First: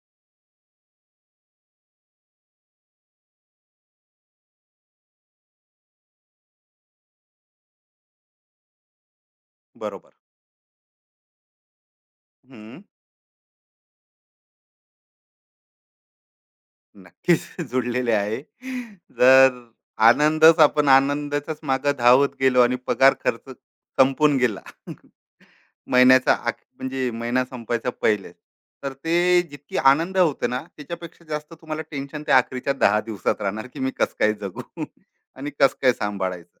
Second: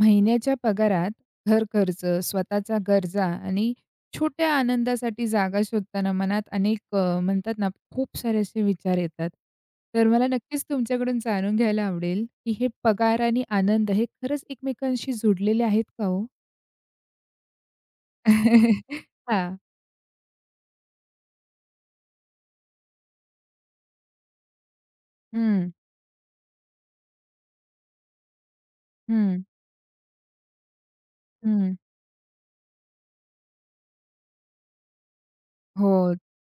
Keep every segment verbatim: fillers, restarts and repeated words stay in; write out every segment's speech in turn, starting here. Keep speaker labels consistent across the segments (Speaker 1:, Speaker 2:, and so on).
Speaker 1: महिन्याच्या पगारात घर खर्च, स्वतःच्या गरजा आणि छोट्या आनंदासाठी जागा शोधताना मनात अनेक अ, म्हणतात ना, खूप सारे असे विचार येतात. तर
Speaker 2: बरोबर.
Speaker 1: मला नक्कीच तुमच्याकडून जाणून घ्यायला आवडेल, की हे
Speaker 2: हं.
Speaker 1: पगार आणि आनंद हे खरंच एकमेकांशी जोडलेले आहेत का हो?
Speaker 2: नक्कीच जुळलेले आहे. जर
Speaker 1: हां.
Speaker 2: आनंदच आपण आनंदाच्याच मागे धावत गेलो आणि पगार खर्च संपून गेला.
Speaker 1: हं,
Speaker 2: महिन्याचा अख म्हणजे महिना संपायच्या पहिलेच. तर ते
Speaker 1: हं,
Speaker 2: जितकी आनंद होते ना, त्याच्यापेक्षा जास्त
Speaker 1: हं.
Speaker 2: तुम्हाला टेन्शन त्या अखेरच्या दहा दिवसात राहणार, की मी कसं काय जगू. आणि कसं काय
Speaker 1: हो.
Speaker 2: सांभाळायचं.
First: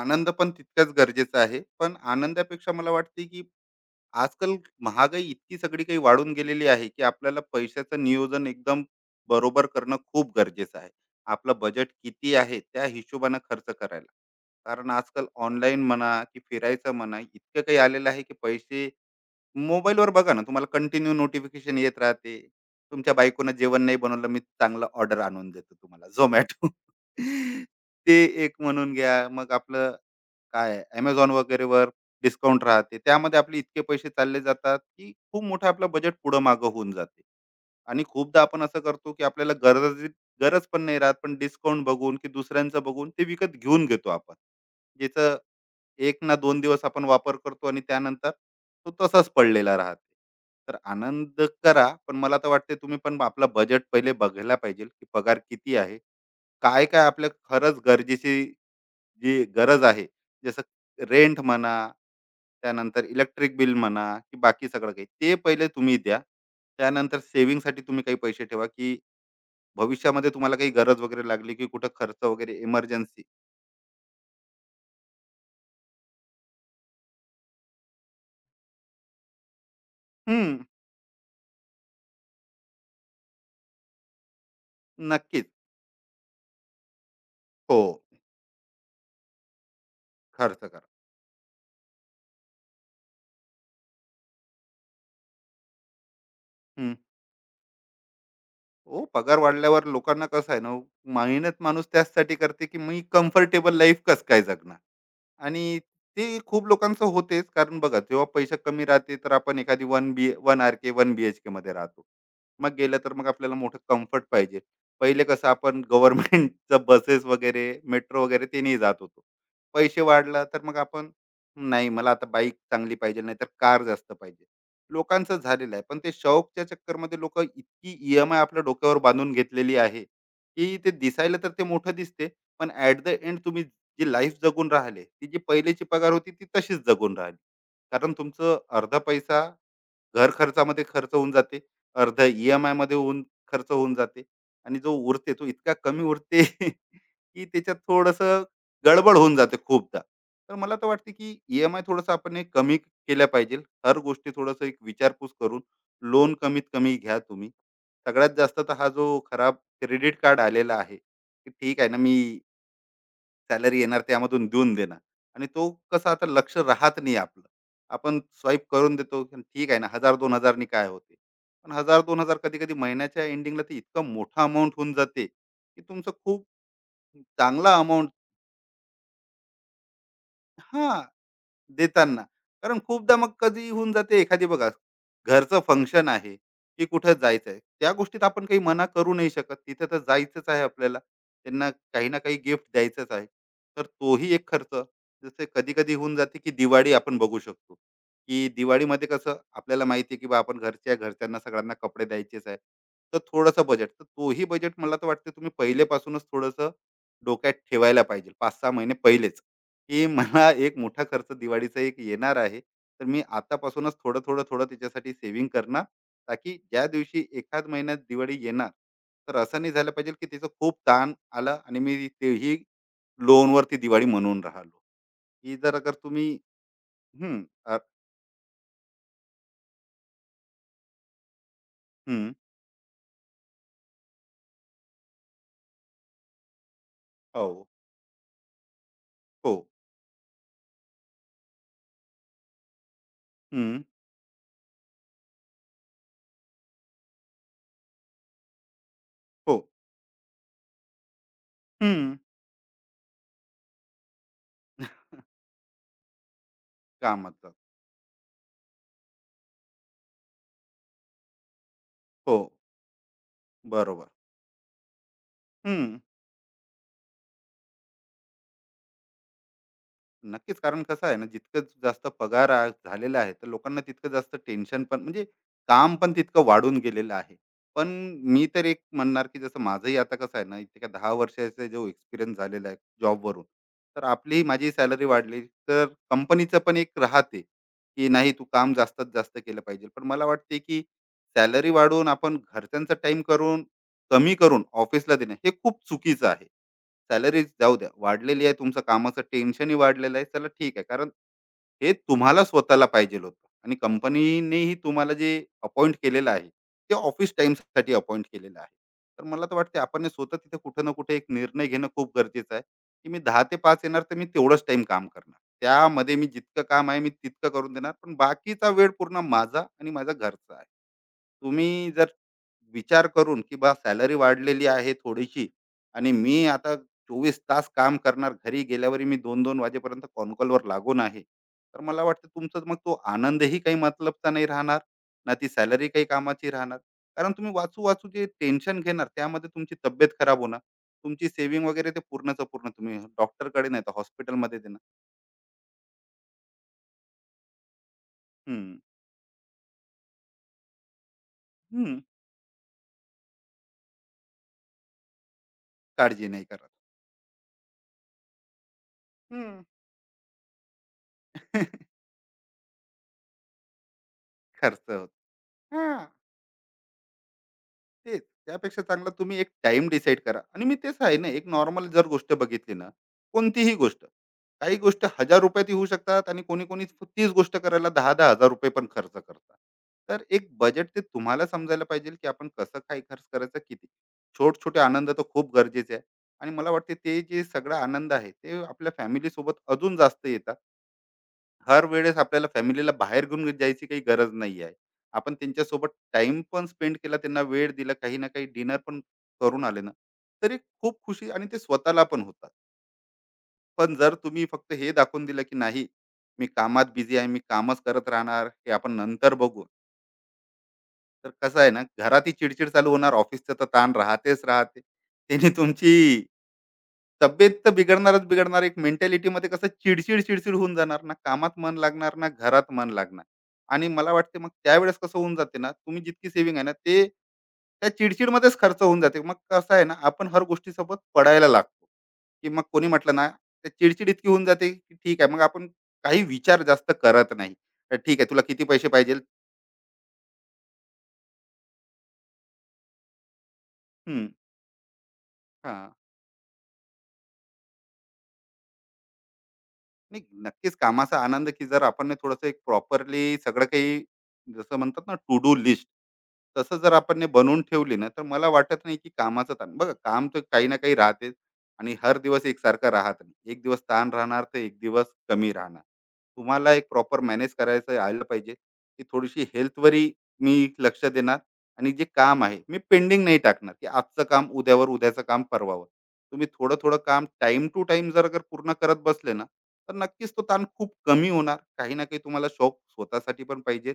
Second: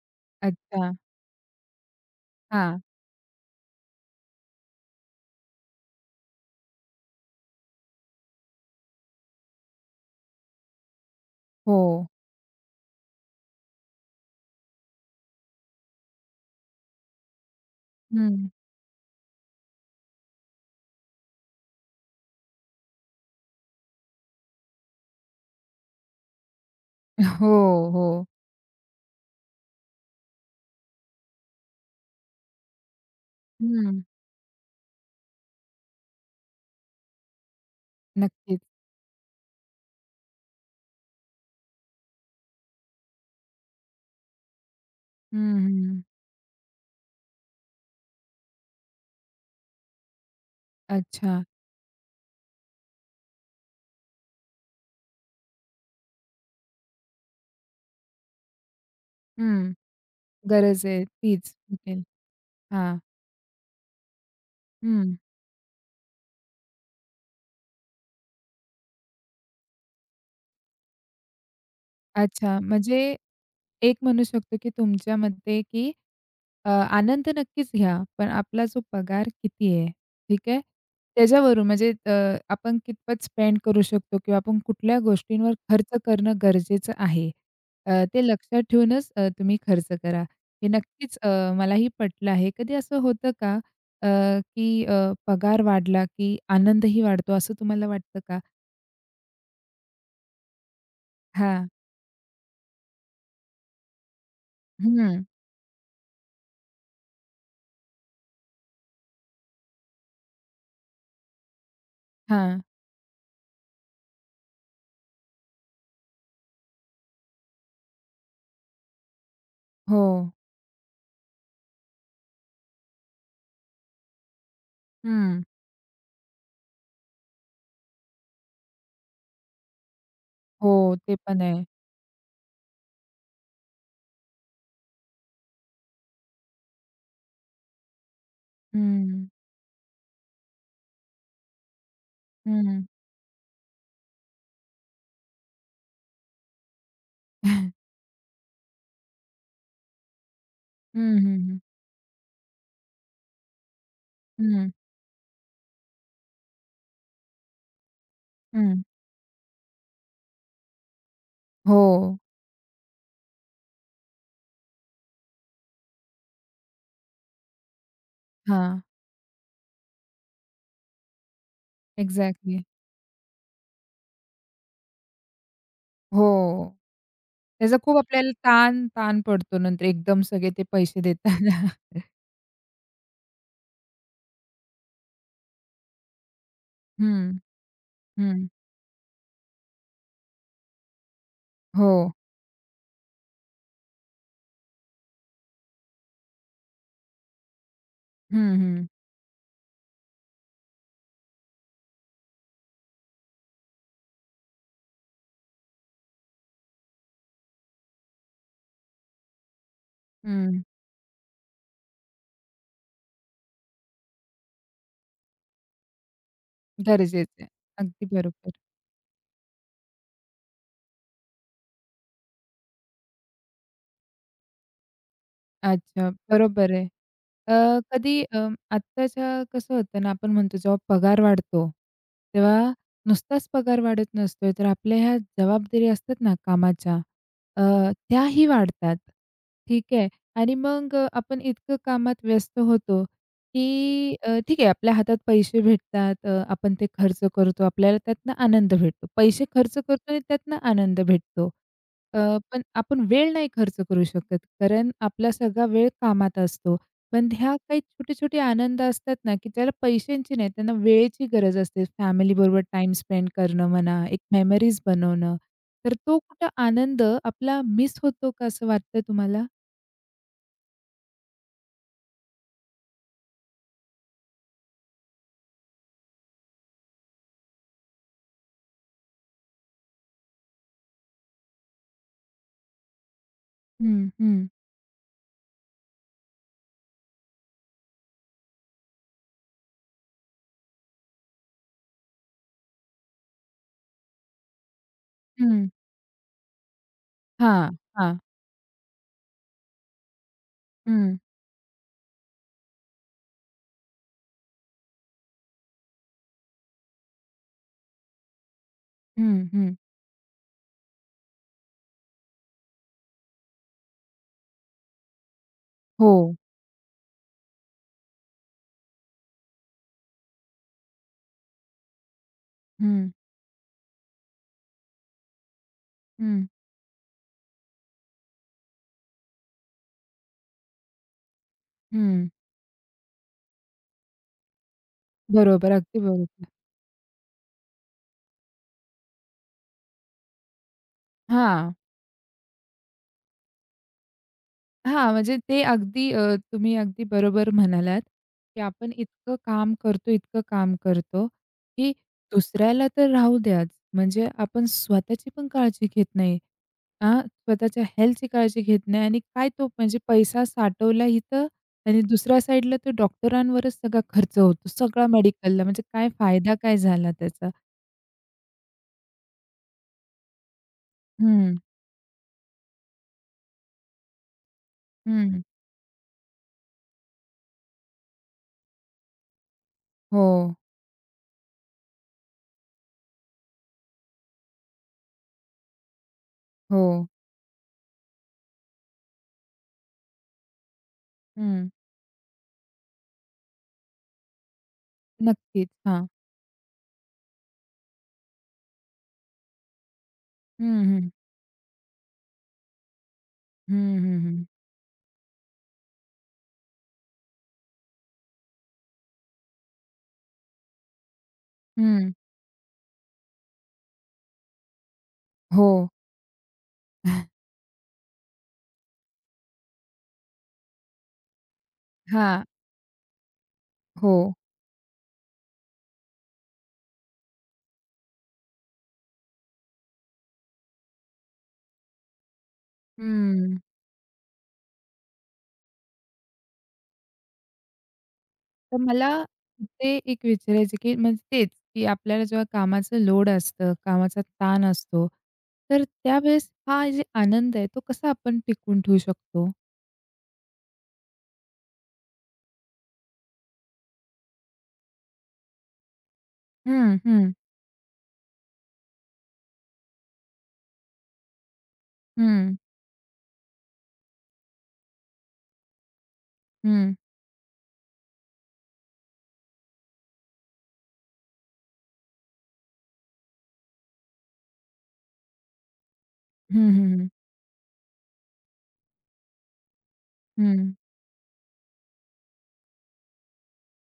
Speaker 2: आनंद पण तितकाच
Speaker 1: अच्छा.
Speaker 2: गरजेचा आहे. पण आनंदापेक्षा
Speaker 1: हां.
Speaker 2: मला वाटते, की आजकाल महागाई इतकी सगळी काही वाढून गेलेली आहे की आपल्याला पैशाचं नियोजन एकदम बरोबर करणं खूप गरजेचं आहे. आपलं बजेट
Speaker 1: हो.
Speaker 2: किती आहे त्या हिशोबानं खर्च करायला. कारण आजकाल ऑनलाईन म्हणा की फिरायचं म्हणा इतकं काही आलेलं आहे की
Speaker 1: हं.
Speaker 2: पैसे मोबाईलवर बघा ना, तुम्हाला कंटिन्यू नोटिफिकेशन येत राहते. तुमच्या बायकोनं जेवण नाही बनवलं, मी चांगलं ऑर्डर आणून देतो तुम्हाला झोमॅटो.
Speaker 1: हो,
Speaker 2: ते
Speaker 1: हो.
Speaker 2: एक म्हणून घ्या, मग आपलं काय Amazon वगैरेवर डिस्काउंट राहते. त्यामध्ये आपले इतके
Speaker 1: हं.
Speaker 2: पैसे चालले जातात, की खूप मोठं आपलं बजेट पुढं मागं होऊन जाते. आणि खूपदा
Speaker 1: नक्कीच.
Speaker 2: आपण असं करतो, की आपल्याला गरज गरज पण नाही राहत, पण डिस्काउंट बघून, की दुसऱ्यांचं बघून ते विकत घेऊन घेतो आपण.
Speaker 1: हं,
Speaker 2: ज्याचं
Speaker 1: हं.
Speaker 2: एक ना दोन दिवस आपण वापर करतो आणि त्यानंतर तो तसाच पडलेला राहतो. तर आनंद
Speaker 1: अच्छा.
Speaker 2: करा, पण मला तर वाटते तुम्ही पण आपलं बजेट पहिले बघायला पाहिजे, की पगार किती आहे? काय-काय आपल्या खरंच गरजेची, जी
Speaker 1: हं.
Speaker 2: गरज आहे, जसं
Speaker 1: गरज आहे
Speaker 2: रेंट
Speaker 1: तीच.
Speaker 2: म्हणा,
Speaker 1: हां.
Speaker 2: त्यानंतर इलेक्ट्रिक बिल म्हणा, की बाकी सगळं काही
Speaker 1: हं.
Speaker 2: ते पहिले तुम्ही द्या. त्यानंतर सेव्हिंगसाठी तुम्ही काही पैसे ठेवा, की भविष्यामध्ये तुम्हाला काही गरज वगैरे लागली, की कुठं खर्च
Speaker 1: अच्छा.
Speaker 2: वगैरे
Speaker 1: म्हणजे
Speaker 2: इमर्जन्सी.
Speaker 1: एक म्हणू शकतो, की तुमच्या मते, की अ, आनंद नक्कीच घ्या, पण आपला जो पगार किती आहे, ठीक
Speaker 2: हम्म.
Speaker 1: आहे? त्याच्यावरून म्हणजे अ, आपण कितपत स्पेंड करू शकतो किंवा आपण कुठल्या
Speaker 2: नक्कीच.
Speaker 1: गोष्टींवर खर्च करणं गरजेचं आहे.
Speaker 2: हो,
Speaker 1: अ, ते लक्षात ठेवूनच अ, तुम्ही खर्च करा.
Speaker 2: खर्च
Speaker 1: हे
Speaker 2: करा.
Speaker 1: नक्कीच अ, मलाही पटलं आहे. कधी असं होतं का अ, की अ, पगार वाढला, की
Speaker 2: हम्म.
Speaker 1: आनंदही वाढतो असं तुम्हाला वाटतं का?
Speaker 2: हो, पगार वाढल्यावर लोकांना कसं आहे ना, मेहनत
Speaker 1: हां.
Speaker 2: माणूस त्याचसाठी करते की मी कम्फर्टेबल लाईफ कसं काय जगणार.
Speaker 1: हं.
Speaker 2: आणि ते खूप लोकांचं होतेच, कारण बघा जेव्हा पैसे कमी राहते तर आपण एखादी one B, one R K, one B H K मध्ये राहतो.
Speaker 1: हां.
Speaker 2: मग गेलं तर मग आपल्याला मोठं कम्फर्ट पाहिजे. पहिले कसं आपण गव्हर्नमेंटचं बसेस वगैरे, मेट्रो वगैरे ते जात होतो. पैसे
Speaker 1: हो.
Speaker 2: वाढला तर मग आपण, नाही मला आता बाईक चांगली पाहिजे, नाही तर कार जास्त पाहिजे. लोकांचं
Speaker 1: हं.
Speaker 2: झालेलं आहे, पण ते शौकच्या चक्करमध्ये लोक इतकी ई एम आय आपल्या डोक्यावर बांधून घेतलेली आहे की ते
Speaker 1: हो, ते
Speaker 2: दिसायला
Speaker 1: पण
Speaker 2: तर ते
Speaker 1: आहे.
Speaker 2: मोठं दिसते. पण ऍट द एंड तुम्ही जी लाईफ जगून राहिले ती जी पहिलेची पगार होती ती तशीच जगून राहिली. कारण तुमचं अर्धा
Speaker 1: हं,
Speaker 2: पैसा घर खर्चामध्ये खर्च होऊन जाते, अर्ध ई एम आय
Speaker 1: हं.
Speaker 2: मध्ये होऊन खर्च होऊन जाते, आणि जो उरते तो इतका कमी उरते की त्याच्यात थोडस गडबड होऊन जाते खूपदा. तर मला तर वाटते
Speaker 1: हं, हं,
Speaker 2: की
Speaker 1: हं.
Speaker 2: ई एम आय थोडंसं आपण हे कमी केल्या पाहिजे. हर गोष्टी
Speaker 1: हं,
Speaker 2: थोडंसं
Speaker 1: हं.
Speaker 2: एक विचारपूस करून लोन कमीत कमी घ्या तुम्ही. सगळ्यात जास्त तर हा जो खराब क्रेडिट कार्ड आलेला आहे, की
Speaker 1: हो.
Speaker 2: ठीक आहे ना, मी सॅलरी येणार त्यामधून देऊन देणार. आणि तो कसा आता लक्ष राहत नाही आपलं, आपण स्वाईप
Speaker 1: हां,
Speaker 2: करून देतो की ठीक आहे ना हजार दोन हजारनी काय होते. पण हजार दोन हजार कधी
Speaker 1: एक्झॅक्टली.
Speaker 2: कधी महिन्याच्या एंडिंगला ते इतकं मोठा अमाऊंट होऊन जाते की तुमचं खूप
Speaker 1: हो.
Speaker 2: चांगला
Speaker 1: त्याचा खूप
Speaker 2: अमाऊंट.
Speaker 1: आपल्याला ताण ताण पडतो नंतर एकदम सगळे ते
Speaker 2: हा,
Speaker 1: पैसे देताना.
Speaker 2: देताना. कारण खूपदा मग कधी होऊन जाते एखादी बघा, घरचं फंक्शन आहे, की कुठं
Speaker 1: हं,
Speaker 2: जायचं आहे. त्या गोष्टीत आपण
Speaker 1: हं.
Speaker 2: काही मना करू नाही शकत. तिथे तर जायचंच आहे आपल्याला. त्यांना
Speaker 1: हो.
Speaker 2: काही ना काही गिफ्ट द्यायचंच आहे. तर तोही एक खर्च. जसे कधी-कधी होऊन जाते, की दिवाळी आपण बघू शकतो, की
Speaker 1: हं, हं.
Speaker 2: दिवाळीमध्ये कसं आपल्याला माहिती आहे, की बा आपण घरच्या घरच्यांना सगळ्यांना कपडे द्यायचेच आहे. तर थोडंसं बजेट. तर तोही बजेट मला तर वाटते तुम्ही पहिलेपासूनच थोडंसं डोक्यात ठेवायला पाहिजे. पाच सहा महिने पहिलेच. की मला
Speaker 1: हं.
Speaker 2: एक मोठा खर्च दिवाळीचा एक येणार आहे. तर मी आतापासूनच थोडं, थोडं, थोडं त्याच्यासाठी सेव्हिंग करणार, ताकी ज्या दिवशी
Speaker 1: गरजेचं आहे.
Speaker 2: एखाद महिन्यात
Speaker 1: अगदी
Speaker 2: दिवाळी
Speaker 1: बरोबर.
Speaker 2: येणार, तर असं नाही झालं पाहिजे की त्याचं खूप ताण आला आणि मी तेही लोनवरती दिवाळी म्हणून राहिलो. ही जर अगर
Speaker 1: अच्छा,
Speaker 2: तुम्ही.
Speaker 1: बरोबर आहे.
Speaker 2: हं. अ,
Speaker 1: अ, कधी अ, आत्ताच्या कसं होतं ना, आपण म्हणतो जेव्हा पगार वाढतो,
Speaker 2: हं.
Speaker 1: तेव्हा नुसताच पगार वाढत नसतोय, तर आपल्या ह्या जबाबदारी असतात ना कामाच्या, अ,
Speaker 2: हो.
Speaker 1: त्याही वाढतात.
Speaker 2: हो.
Speaker 1: ठीक आहे. आणि मग अ, आपण इतकं कामात व्यस्त होतो,
Speaker 2: हं.
Speaker 1: की अ, ठीक आहे आपल्या हातात पैसे भेटतात, अ, आपण ते खर्च करतो, आपल्याला त्यातनं आनंद भेटतो. पैसे
Speaker 2: हो.
Speaker 1: खर्च करतो आणि त्यातनं आनंद भेटतो.
Speaker 2: हं.
Speaker 1: अ, पण आपण वेळ नाही खर्च करू शकत, कारण आपला सगळा वेळ कामात असतो. पण
Speaker 2: कामाचं.
Speaker 1: ह्या काही छोटे-छोटे आनंद असतात ना, की ज्याला पैशांची नाही, त्यांना वेळेची गरज असते.
Speaker 2: हो.
Speaker 1: फॅमिलीबरोबर टाईम स्पेंड करणं म्हणा,
Speaker 2: बरोबर.
Speaker 1: एक मेमरीज बनवणं. तर
Speaker 2: हं.
Speaker 1: तो कुठं आनंद आपला मिस होतो का असं वाटतं तुम्हाला?
Speaker 2: नक्कीच. कारण कसं आहे ना, जितकं जास्त पगार आ झालेला आहे, तर लोकांना तितकं जास्त टेन्शन पण म्हणजे काम पण तितकं वाढून गेलेलं आहे. पण मी तर एक म्हणणार, की जसं माझंही आता कसं आहे ना, इतक्या दहा वर्षाचा जो एक्सपिरियन्स झालेला आहे जॉबवरून, तर
Speaker 1: हं, हं,
Speaker 2: आपलीही माझी सॅलरी वाढली, तर कंपनीचं पण एक राहते, की नाही तू काम जास्तीत जास्त केलं पाहिजे. पण मला वाटते, की सॅलरी वाढवून आपण घरच्यांचा टाईम करून कमी करून ऑफिसला देणं हे
Speaker 1: हं.
Speaker 2: खूप चुकीचं आहे. सॅलरी
Speaker 1: हां,
Speaker 2: जाऊ द्या
Speaker 1: हां.
Speaker 2: वाढलेली आहे, तुमचं कामाचं टेन्शनही वाढलेलं आहे. चला ठीक आहे, कारण
Speaker 1: हं,
Speaker 2: हे तुम्हाला स्वतःला पाहिजे होतं, आणि कंपनीनेही तुम्हाला जे अपॉइंट केलेलं आहे ते ऑफिस साठी अपॉइंट केलेलं आहे. तर
Speaker 1: हं,
Speaker 2: मला तर
Speaker 1: हं.
Speaker 2: वाटते आपण हे स्वतः तिथे कुठं ना कुठे एक निर्णय घेणं खूप गरजेचं आहे, की मी दहा ते पाच येणार तर मी तेवढंच टाइम काम करणार,
Speaker 1: हो.
Speaker 2: त्यामध्ये मी जितकं काम आहे मी तितकं करून देणार, पण बाकीचा वेळ पूर्ण माझा आणि माझा घरचा आहे. तुम्ही जर विचार
Speaker 1: हं,
Speaker 2: करून की बा सॅलरी वाढलेली आहे थोडीशी, आणि
Speaker 1: हं,
Speaker 2: मी आता चोवीस तास काम करणार, घरी गेल्यावर मी दोन दोन वाजेपर्यंत कॉनकॉलवर लागून आहे, तर मला
Speaker 1: हं.
Speaker 2: वाटतं तुमचा मग तो आनंदही काही मतलबचा नाही राहणार, ना ती
Speaker 1: बरोबर.
Speaker 2: सॅलरी
Speaker 1: अगदी
Speaker 2: काही
Speaker 1: बरोबर.
Speaker 2: कामाची राहणार. कारण तुम्ही वाचू-वाचू जे टेन्शन घेणार, त्यामध्ये तुमची तब्येत खराब होणार. तुमची सेव्हिंग
Speaker 1: हां.
Speaker 2: वगैरे ते पूर्णचं पूर्ण तुम्ही डॉक्टरकडे नाही तर हॉस्पिटलमध्ये देणार.
Speaker 1: हां, म्हणजे ते अगदी अ, तुम्ही अगदी बरोबर म्हणालात, की
Speaker 2: हं,
Speaker 1: आपण इतकं काम करतो, इतकं काम करतो, की
Speaker 2: हं.
Speaker 1: दुसऱ्याला तर राहू द्याच, म्हणजे आपण स्वतःची पण काळजी घेत
Speaker 2: काळजी
Speaker 1: नाही.
Speaker 2: नाही करत.
Speaker 1: हां, स्वतःच्या हेल्थची काळजी घेत नाही आणि काय
Speaker 2: हं.
Speaker 1: तो म्हणजे पैसा साठवला इथं आणि दुसऱ्या साईडला तो डॉक्टरांवरच सगळा खर्च होतो,
Speaker 2: खर्च होतो.
Speaker 1: सगळा मेडिकलला. म्हणजे काय फायदा काय झाला त्याचा?
Speaker 2: तेच. त्यापेक्षा चांगलं तुम्ही एक टाइम डिसाईड करा, आणि मी तेच आहे ना, एक
Speaker 1: हं,
Speaker 2: नॉर्मल जर गोष्ट बघितली ना, कोणतीही गोष्ट. काही गोष्ट
Speaker 1: हं.
Speaker 2: ₹हजार रुपये ही होऊ शकतात आणि कोणी-कोणी तीच गोष्ट करायला ₹दहा हजार-₹दहा हजार पण खर्च करतात. तर
Speaker 1: हो,
Speaker 2: एक बजेट ते तुम्हाला समजायला पाहिजे, की आपण कसं काय खर्च करायचं, किती? छोटे-छोटे आनंद तर खूप गरजेचे आहे, आणि मला
Speaker 1: हो.
Speaker 2: वाटते ते जे सगळा आनंद आहे, ते आपल्या फॅमिलीसोबत अजून जास्त येतात.
Speaker 1: हं.
Speaker 2: हर वेळेस आपल्याला फॅमिलीला बाहेर घेऊन जायची काही गरज नाही आहे. आपण
Speaker 1: नक्कीच.
Speaker 2: त्यांच्यासोबत
Speaker 1: हां.
Speaker 2: टाइम पण स्पेंड केला, त्यांना वेळ दिला, काही ना काही डिनर पण करून आले ना तरी
Speaker 1: हं,
Speaker 2: खूप
Speaker 1: हं.
Speaker 2: खुशी आणि ते स्वतःला पण होतात.
Speaker 1: हं,
Speaker 2: पण जर
Speaker 1: हं, हं.
Speaker 2: तुम्ही फक्त हे दाखवून दिलं की नाही मी कामात बिझी आहे, मी कामच करत राहणार, हे आपण नंतर बघू, तर कसं आहे ना
Speaker 1: हं.
Speaker 2: घरात ही चिडचिड चालू होणार, ऑफिसचं तर ताण राहतेच राहते, त्यांनी
Speaker 1: हो.
Speaker 2: तुमची तब्येत तर बिघडणारच बिघडणार, एक मेंटॅलिटी मध्ये कसं चिडचिड चिडचिड होऊन जाणार, ना कामात मन लागणार ना
Speaker 1: हां.
Speaker 2: घरात मन लागणार. आणि मला
Speaker 1: हो.
Speaker 2: वाटते मग त्यावेळेस कसं होऊन जाते ना तुम्ही जितकी सेव्हिंग आहे ना ते त्या चिडचिड मध्येच खर्च होऊन जाते. मग कसं आहे ना आपण हर गोष्टीसोबत पडायला लागतो, की मग कोणी म्हटलं ना
Speaker 1: हं.
Speaker 2: त्या चिडचिड इतकी होऊन जाते की ठीक आहे मग आपण काही विचार जास्त करत नाही, तर ठीक आहे तुला किती
Speaker 1: तर
Speaker 2: पैसे
Speaker 1: मला
Speaker 2: पाहिजे.
Speaker 1: ते एक विचारायचं, की म्हणजे तेच, की आपल्याला जेव्हा कामाचं लोड असतं, कामाचा
Speaker 2: हम्म.
Speaker 1: ताण असतो,
Speaker 2: हा,
Speaker 1: तर त्यावेळेस हा जे आनंद आहे, तो कसा आपण टिकवून ठेवू शकतो?
Speaker 2: नाही, नक्कीच कामाचा आनंद, की जर आपण थोडंसं एक प्रॉपरली सगळं काही, जसं म्हणतात ना टू डू लिस्ट, तसं जर
Speaker 1: हं,
Speaker 2: आपण ने
Speaker 1: हं,
Speaker 2: बनवून ठेवली ना, तर मला वाटत नाही, की कामाचा ताण बघा, काम तर काही ना काही राहतेच. आणि हर
Speaker 1: हं,
Speaker 2: दिवस
Speaker 1: हं.
Speaker 2: एकसारखं राहत नाही. एक दिवस ताण राहणार, तर एक दिवस कमी राहणार. तुम्हाला एक
Speaker 1: हं,
Speaker 2: प्रॉपर मॅनेज करायचं आलं पाहिजे, की थोडीशी हेल्थवरही मी लक्ष देणार, आणि जे काम आहे, मी पेंडिंग नाही टाकणार, की आजचं काम उद्यावर, उद्याचं काम परवावर. तुम्ही
Speaker 1: हं,
Speaker 2: थोडं-थोडं
Speaker 1: हं.
Speaker 2: काम टाईम टू टाईम जर अगर पूर्ण करत बसले ना, तर नक्कीच तो ताण खूप कमी होणार. काही ना काही तुम्हाला शौक स्वतःसाठी पण पाहिजे,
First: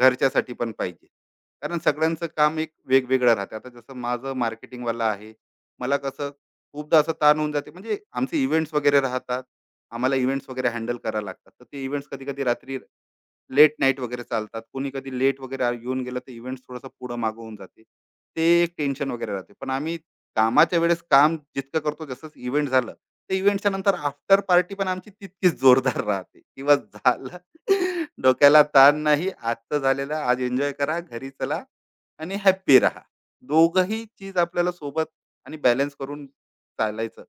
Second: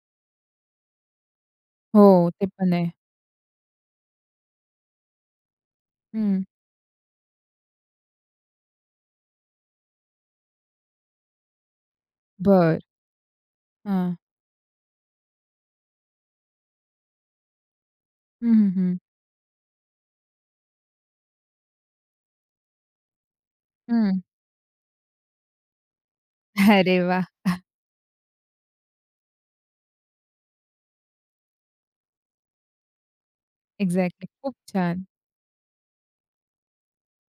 Speaker 2: घरच्यासाठी पण पाहिजे. कारण
Speaker 1: हो,
Speaker 2: सगळ्यांचं
Speaker 1: ते
Speaker 2: काम
Speaker 1: पण
Speaker 2: एक
Speaker 1: आहे.
Speaker 2: वेगवेगळं राहते. आता जसं माझं मार्केटिंगवाला आहे, मला कसं
Speaker 1: हं.
Speaker 2: खूपदा असं ताण होऊन जाते, म्हणजे आमचे इव्हेंट्स वगैरे राहतात, आम्हाला इव्हेंट्स वगैरे हँडल करायला लागतात, तर ते इव्हेंट्स कधी कधी
Speaker 1: बरं.
Speaker 2: रात्री लेट नाईट
Speaker 1: हां.
Speaker 2: वगैरे चालतात. कोणी कधी लेट वगैरे आ येऊन गेलं तर इव्हेंट्स थोडंसं पुढं मागं होऊन जाते. ते
Speaker 1: हं, हं,
Speaker 2: एक
Speaker 1: हं.
Speaker 2: टेन्शन वगैरे राहते. पण आम्ही कामाच्या वेळेस काम जितकं करतो, जसंच इव्हेंट झालं, तर इव्हेंटच्या नंतर
Speaker 1: हं.
Speaker 2: आफ्टर पार्टी पण आमची तितकीच जोरदार राहते किंवा
Speaker 1: अरे वाह!
Speaker 2: झालं. डोक्याला ताण नाही. आजचं झालेलं आज एन्जॉय करा, घरी चला आणि हॅपी राहा. दोघंही
Speaker 1: एक्झॅक्टली.
Speaker 2: चीज
Speaker 1: खूप
Speaker 2: आपल्याला
Speaker 1: छान.
Speaker 2: सोबत आणि बॅलन्स करून चालायचं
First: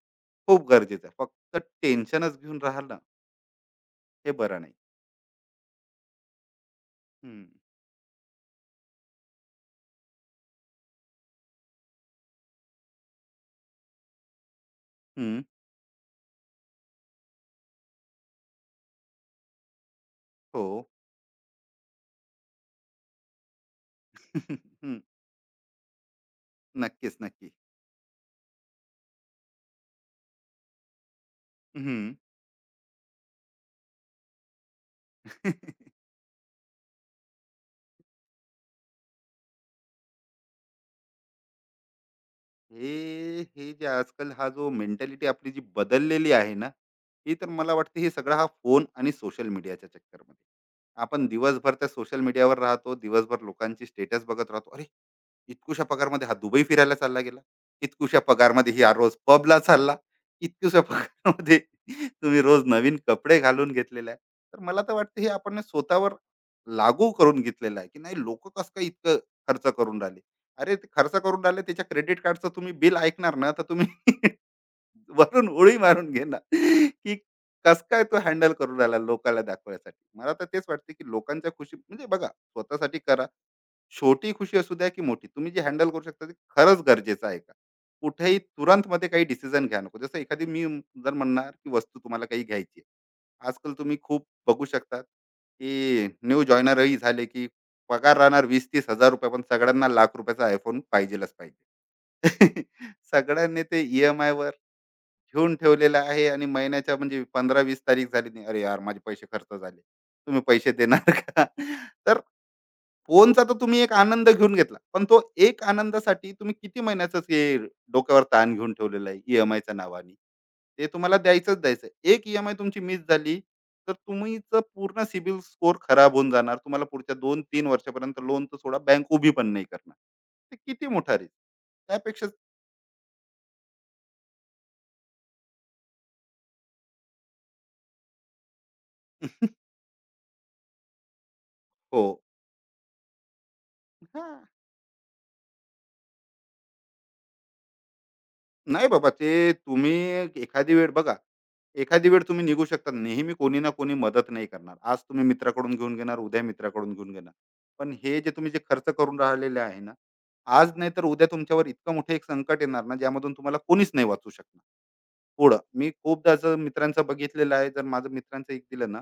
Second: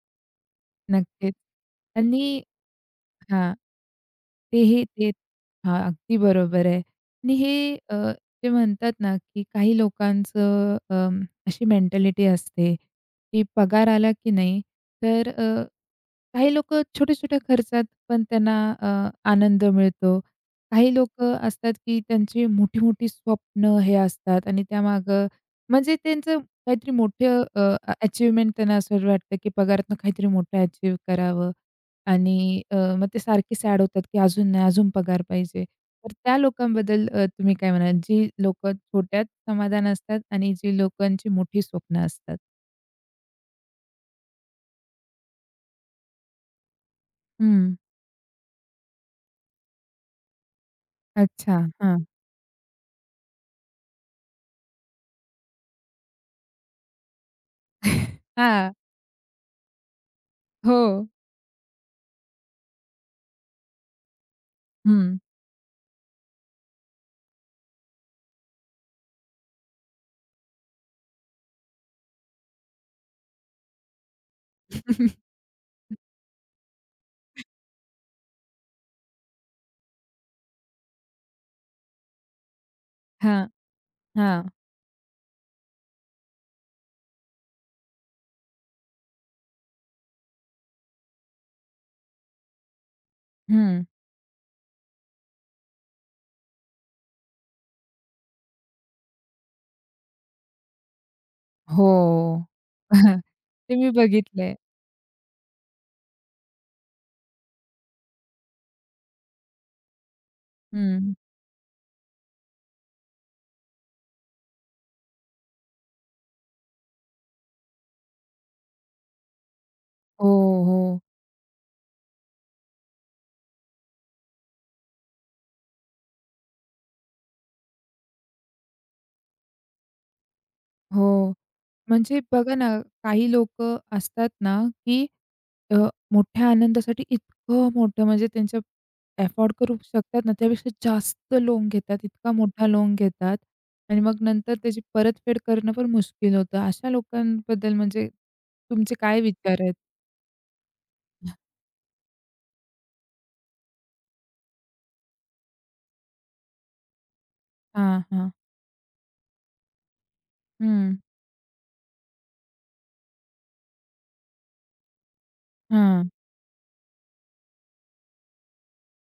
Speaker 2: खूप गरजेचं आहे.
Speaker 1: नक्कीच.
Speaker 2: फक्त
Speaker 1: आणि
Speaker 2: टेन्शनच घेऊन राहिलं
Speaker 1: हां.
Speaker 2: हे बरं नाही.
Speaker 1: तेही ते हां, अगदी बरोबर आहे. आणि
Speaker 2: हं,
Speaker 1: हे अ, ते म्हणतात ना, की काही लोकांचं अं, अशी मेंटॅलिटी असते, की पगार आला की नाही, तर
Speaker 2: हं.
Speaker 1: अ, काही लोकं छोट्या-छोट्या खर्चात पण त्यांना अ, आनंद मिळतो.
Speaker 2: हो.
Speaker 1: काही लोकं असतात, की त्यांची मोठी-मोठी स्वप्न हे असतात आणि
Speaker 2: हं.
Speaker 1: त्यामागं म्हणजे त्यांचं काहीतरी
Speaker 2: नक्कीच,
Speaker 1: मोठं
Speaker 2: नक्की.
Speaker 1: अ, अ, अचीव्हमेंट त्यांना असं वाटतं, की पगारातनं काहीतरी मोठं अचीव्ह करावं.
Speaker 2: हं.
Speaker 1: आणि अ, मग ते सारखे सॅड होतात, की अजून नाही, अजून पगार पाहिजे. तर त्या लोकांबद्दल अ, तुम्ही काय म्हणाल? जी लोकं छोट्यात समाधान असतात आणि जी लोकांची मोठी स्वप्न असतात?
Speaker 2: हे हे जे आजकाल हा जो मेंटॅलिटी आपली जी बदललेली आहे ना, ही तर मला
Speaker 1: हं.
Speaker 2: वाटते हे सगळा हा फोन आणि सोशल मीडियाच्या चक्करमध्ये. आपण
Speaker 1: अच्छा.
Speaker 2: दिवसभर त्या
Speaker 1: हां.
Speaker 2: सोशल मीडियावर राहतो, दिवसभर लोकांची स्टेटस बघत राहतो. अरे! इतकुशा पगारमध्ये हा दुबई फिरायला चालला गेला. इतकुशा
Speaker 1: हां.
Speaker 2: पगारमध्ये ही हा रोज पबला चालला.
Speaker 1: हो.
Speaker 2: इतकुशा पगारामध्ये तुम्ही रोज नवीन कपडे घालून घेतलेले आहे. तर मला तर
Speaker 1: हं.
Speaker 2: वाटतं हे आपण स्वतःवर लागू करून घेतलेलं आहे, की नाही लोकं कसं काय इतकं खर्च करून राहिले. अरे ते खर्च करून राहिले त्याच्या क्रेडिट कार्डचं तुम्ही बिल ऐकणार ना, तर तुम्ही वरून उडी मारून घेणार, की कसं काय तो हँडल करून राहिला लोकाला दाखवायसाठी. मला तर तेच वाटते, की लोकांच्या खुशी म्हणजे बघा स्वतःसाठी करा.
Speaker 1: हां,
Speaker 2: छोटी
Speaker 1: हां.
Speaker 2: खुशी असू द्या की मोठी, तुम्ही जी हँडल करू शकता ते खरंच गरजेचं आहे का? कुठेही तुरंत मध्ये काही डिसिजन घ्या नको. जसं एखादी मी जर म्हणणार की वस्तू तुम्हाला काही घ्यायची आहे, आजकाल
Speaker 1: हं.
Speaker 2: तुम्ही खूप बघू शकतात की न्यू जॉईनरही झाले की पगार राहणार वीस तीस हजार रुपये, पण सगळ्यांना लाख रुपयाचा आयफोन पाहिजेलच पाहिजे.
Speaker 1: हो.
Speaker 2: सगळ्यांनी
Speaker 1: ते
Speaker 2: ते
Speaker 1: मी
Speaker 2: ईएमआय वर
Speaker 1: बघितलंय.
Speaker 2: घेऊन ठेवलेलं आहे, आणि महिन्याच्या म्हणजे पंधरा वीस तारीख झाली नाही, अरे यार माझे पैसे खर्च झाले, तुम्ही पैसे देणार
Speaker 1: हं.
Speaker 2: का? तर फोनचा तर तुम्ही एक आनंद घेऊन घेतला. पण तो एक आनंदासाठी तुम्ही किती महिन्याचंच हे डोक्यावर ताण घेऊन ठेवलेला आहे ई-एम-आयच्या नावाने.
Speaker 1: हो,
Speaker 2: ते
Speaker 1: हो.
Speaker 2: तुम्हाला द्यायचंच द्यायचं. एक ई-एम-आय तुमची मिस झाली, तर तुमचं पूर्ण सिबिल स्कोर खराब होऊन जाणार. तुम्हाला पुढच्या दोन तीन वर्षापर्यंत लोन तर सोडा, बँक उभी पण नाही करणार. ते किती मोठा
Speaker 1: हो.
Speaker 2: रिस्क.
Speaker 1: म्हणजे
Speaker 2: त्यापेक्षा
Speaker 1: बघा ना, काही लोकं असतात ना, की अ, मोठ्या आनंदासाठी इतकं मोठं म्हणजे त्यांच्या अफोर्ड करू शकतात ना, त्यापेक्षा जास्त लोन घेतात,
Speaker 2: हो.
Speaker 1: इतका मोठा लोन घेतात आणि मग
Speaker 2: हां.
Speaker 1: नंतर त्याची परतफेड करणं पण मुश्किल होतं. अशा लोकांबद्दल म्हणजे
Speaker 2: नाही
Speaker 1: तुमचे
Speaker 2: बाबा,
Speaker 1: काय
Speaker 2: ते
Speaker 1: विचार आहेत?
Speaker 2: तुम्ही एखादी वेळ बघा, एखादी वेळ तुम्ही निघू शकता. नेहमी कोणी ना कोणी मदत नाही करणार. आज तुम्ही मित्राकडून घेऊन घेणार, उद्या मित्राकडून घेऊन घेणार. पण
Speaker 1: हां,
Speaker 2: हे
Speaker 1: हां.
Speaker 2: जे तुम्ही जे खर्च करून राहिलेले आहे ना, आज नाही
Speaker 1: हं.
Speaker 2: तर उद्या तुमच्यावर इतकं मोठं एक संकट येणार ना, ज्यामधून तुम्हाला कोणीच नाही वाचू शकणार पुढं. मी
Speaker 1: हां.
Speaker 2: खूपदा असं मित्रांचं बघितलेलं आहे. जर माझं मित्रांचं एक दिलं ना,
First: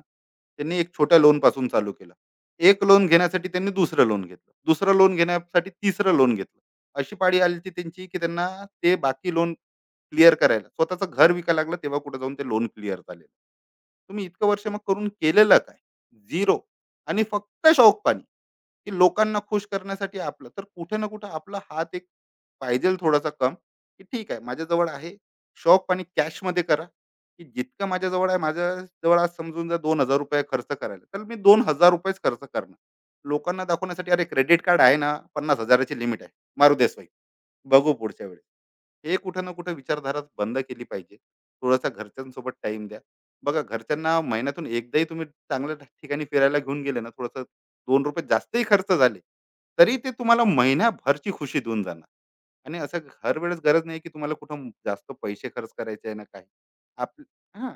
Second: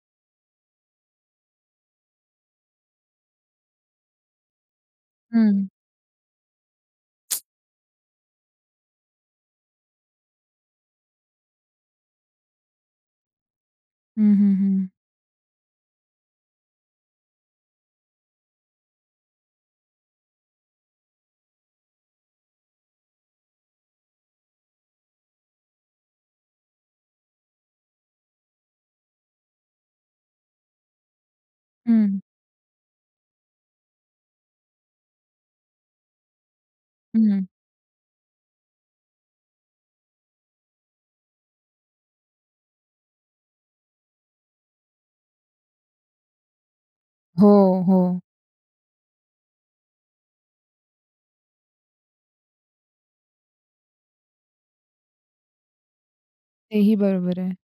Speaker 2: त्यांनी एक छोट्या लोनपासून चालू केलं. एक लोन घेण्यासाठी त्यांनी दुसरं लोन घेतलं. दुसरं लोन
Speaker 1: हं.
Speaker 2: घेण्यासाठी तिसरं लोन घेतलं. अशी पाळी आली होती त्यांची, की त्यांना ते बाकी लोन क्लिअर करायला स्वतःचं घर विकायला लागलं, तेव्हा कुठे जाऊन ते लोन क्लिअर झालेलं. तुम्ही
Speaker 1: हं,
Speaker 2: इतकं
Speaker 1: हं,
Speaker 2: वर्ष मग
Speaker 1: हं.
Speaker 2: करून केलेलं काय? झिरो. आणि फक्त शौकपाणी, की लोकांना खुश करण्यासाठी आपलं. तर कुठे ना कुठे आपला हात एक पाहिजेल थोडासा कम, की ठीक आहे माझ्याजवळ आहे. शौकपाणी कॅशमध्ये करा, की जितकं माझ्याजवळ आहे, माझ्याजवळ आज समजून जर ₹दोन हजार खर्च करायला, तर मी ₹दोन हजार खर्च
Speaker 1: हं,
Speaker 2: करणार. लोकांना दाखवण्यासाठी अरे क्रेडिट कार्ड आहे ना, पन्नास हजार ची लिमिट आहे. मारू दे स्वाईप.
Speaker 1: हं.
Speaker 2: बघू पुढच्या वेळेस. हे कुठं ना कुठं विचारधाराच बंद केली पाहिजे. थोडासा घरच्यांसोबत टाईम द्या. बघा घरच्यांना महिन्यातून एकदाही तुम्ही चांगल्या ठिकाणी फिरायला घेऊन गेले ना, थोडंसं
Speaker 1: हो, हो.
Speaker 2: ₹दोन रुपये जास्तही खर्च झाले, तरी ते तुम्हाला महिन्याभरची खुशी देऊन जाणार. आणि असं हर वेळेस गरज नाही की तुम्हाला कुठं जास्त पैसे खर्च करायचे आहे ना काही.
Speaker 1: तेही
Speaker 2: आप,
Speaker 1: बरोबर आहे.
Speaker 2: हां,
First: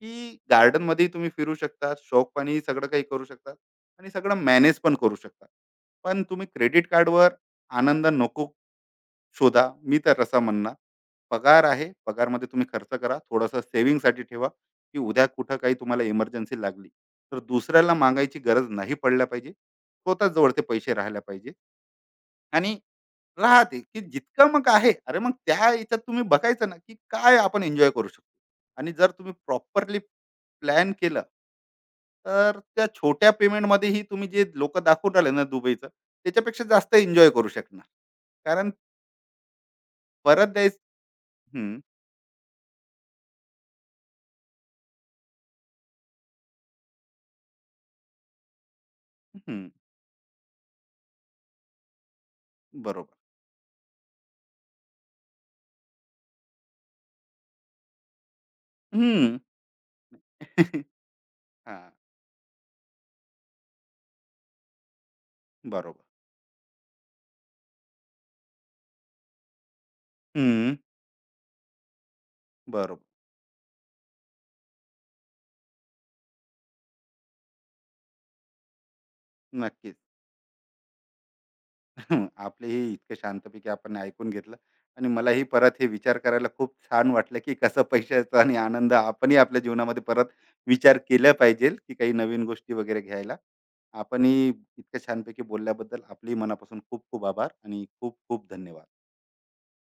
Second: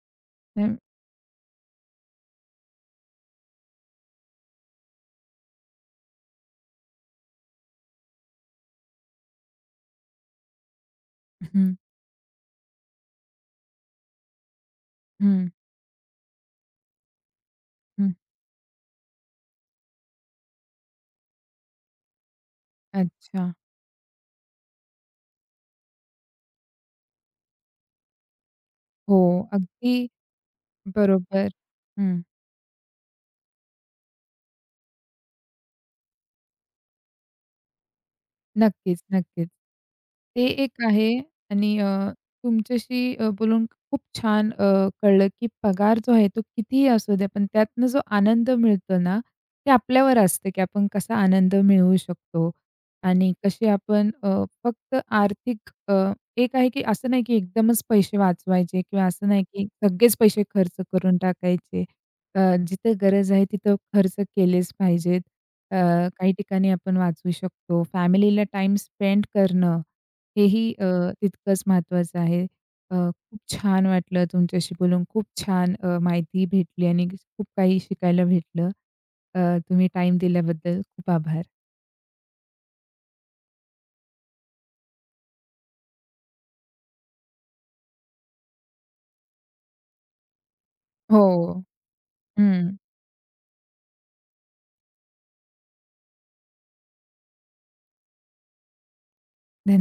Speaker 2: की
Speaker 1: हं,
Speaker 2: गार्डनमध्येही तुम्ही फिरू शकता, शौकपाणी सगळं काही करू शकता आणि सगळं मॅनेज पण करू शकता. पण तुम्ही क्रेडिट कार्डवर आनंद नको शोधा, मी तर रसा म्हणणार पगार
Speaker 1: हं,
Speaker 2: आहे पगारमध्ये तुम्ही खर्च करा, थोडासा सेव्हिंगसाठी ठेवा की उद्या
Speaker 1: हं.
Speaker 2: कुठं काही तुम्हाला इमर्जन्सी लागली तर दुसऱ्याला
Speaker 1: हं.
Speaker 2: मागायची गरज नाही पडल्या पाहिजे, स्वतःच जवळ ते पैसे राहायला पाहिजे. आणि
Speaker 1: अच्छा.
Speaker 2: राहते की जितकं मग आहे, अरे मग त्या याच्यात तुम्ही बघायचं ना की काय आपण एन्जॉय करू शकतो. आणि जर
Speaker 1: हो,
Speaker 2: तुम्ही
Speaker 1: अगदी
Speaker 2: प्रॉपरली प्लॅन केलं
Speaker 1: बरोबर. हं.
Speaker 2: तर त्या छोट्या पेमेंटमध्येही तुम्ही जे लोक दाखवून राहिले ना दुबईचं त्याच्यापेक्षा जास्त एन्जॉय करू शकणार, कारण
Speaker 1: नक्कीच, नक्कीच. ते
Speaker 2: परत द्यायचं.
Speaker 1: एक आहे आणि अ, तुमच्याशी अ, बोलून खूप छान अ, कळलं, की पगार जो आहे तो कितीही असू दे, पण त्यातनं जो आनंद मिळतो ना,
Speaker 2: हं,
Speaker 1: ते आपल्यावर असतं, की आपण कसा आनंद मिळवू शकतो
Speaker 2: बरोबर.
Speaker 1: आणि कसे आपण अ, फक्त आर्थिक अ, एक आहे, की असं नाही, की एकदमच पैसे वाचवायचे किंवा असं
Speaker 2: हं.
Speaker 1: नाही, की सगळेच
Speaker 2: हां.
Speaker 1: पैसे खर्च करून टाकायचे. अ, जिथे गरज आहे तिथं खर्च केलेच पाहिजेत. अ,
Speaker 2: बरोबर.
Speaker 1: काही ठिकाणी आपण वाचू शकतो. फॅमिलीला टाइम स्पेंड करणं हेही
Speaker 2: हं,
Speaker 1: अ, तितकंच महत्त्वाचं आहे. अ,
Speaker 2: बरोबर.
Speaker 1: खूप छान वाटलं तुमच्याशी बोलून. खूप छान अ, माहिती भेटली आणि खूप काही शिकायला भेटलं. अ, तुम्ही
Speaker 2: नक्कीच.
Speaker 1: टाईम दिल्याबद्दल खूप आभार.
Speaker 2: हम्म, आपले हे इतकं शांतपैकी आपण ऐकून घेतलं, आणि मलाही परत हे विचार करायला खूप छान वाटलं, की कसं पैशाचा आणि आनंद आपणही आपल्या जीवनामध्ये परत विचार केला
Speaker 1: हो.
Speaker 2: पाहिजे, की काही नवीन गोष्टी
Speaker 1: हं.
Speaker 2: वगैरे घ्यायला. आपणही इतक्या छानपैकी बोलल्याबद्दल आपलेही मनापासून खूप खूप आभार आणि खूप खूप धन्यवाद.
Speaker 1: धन्यवाद.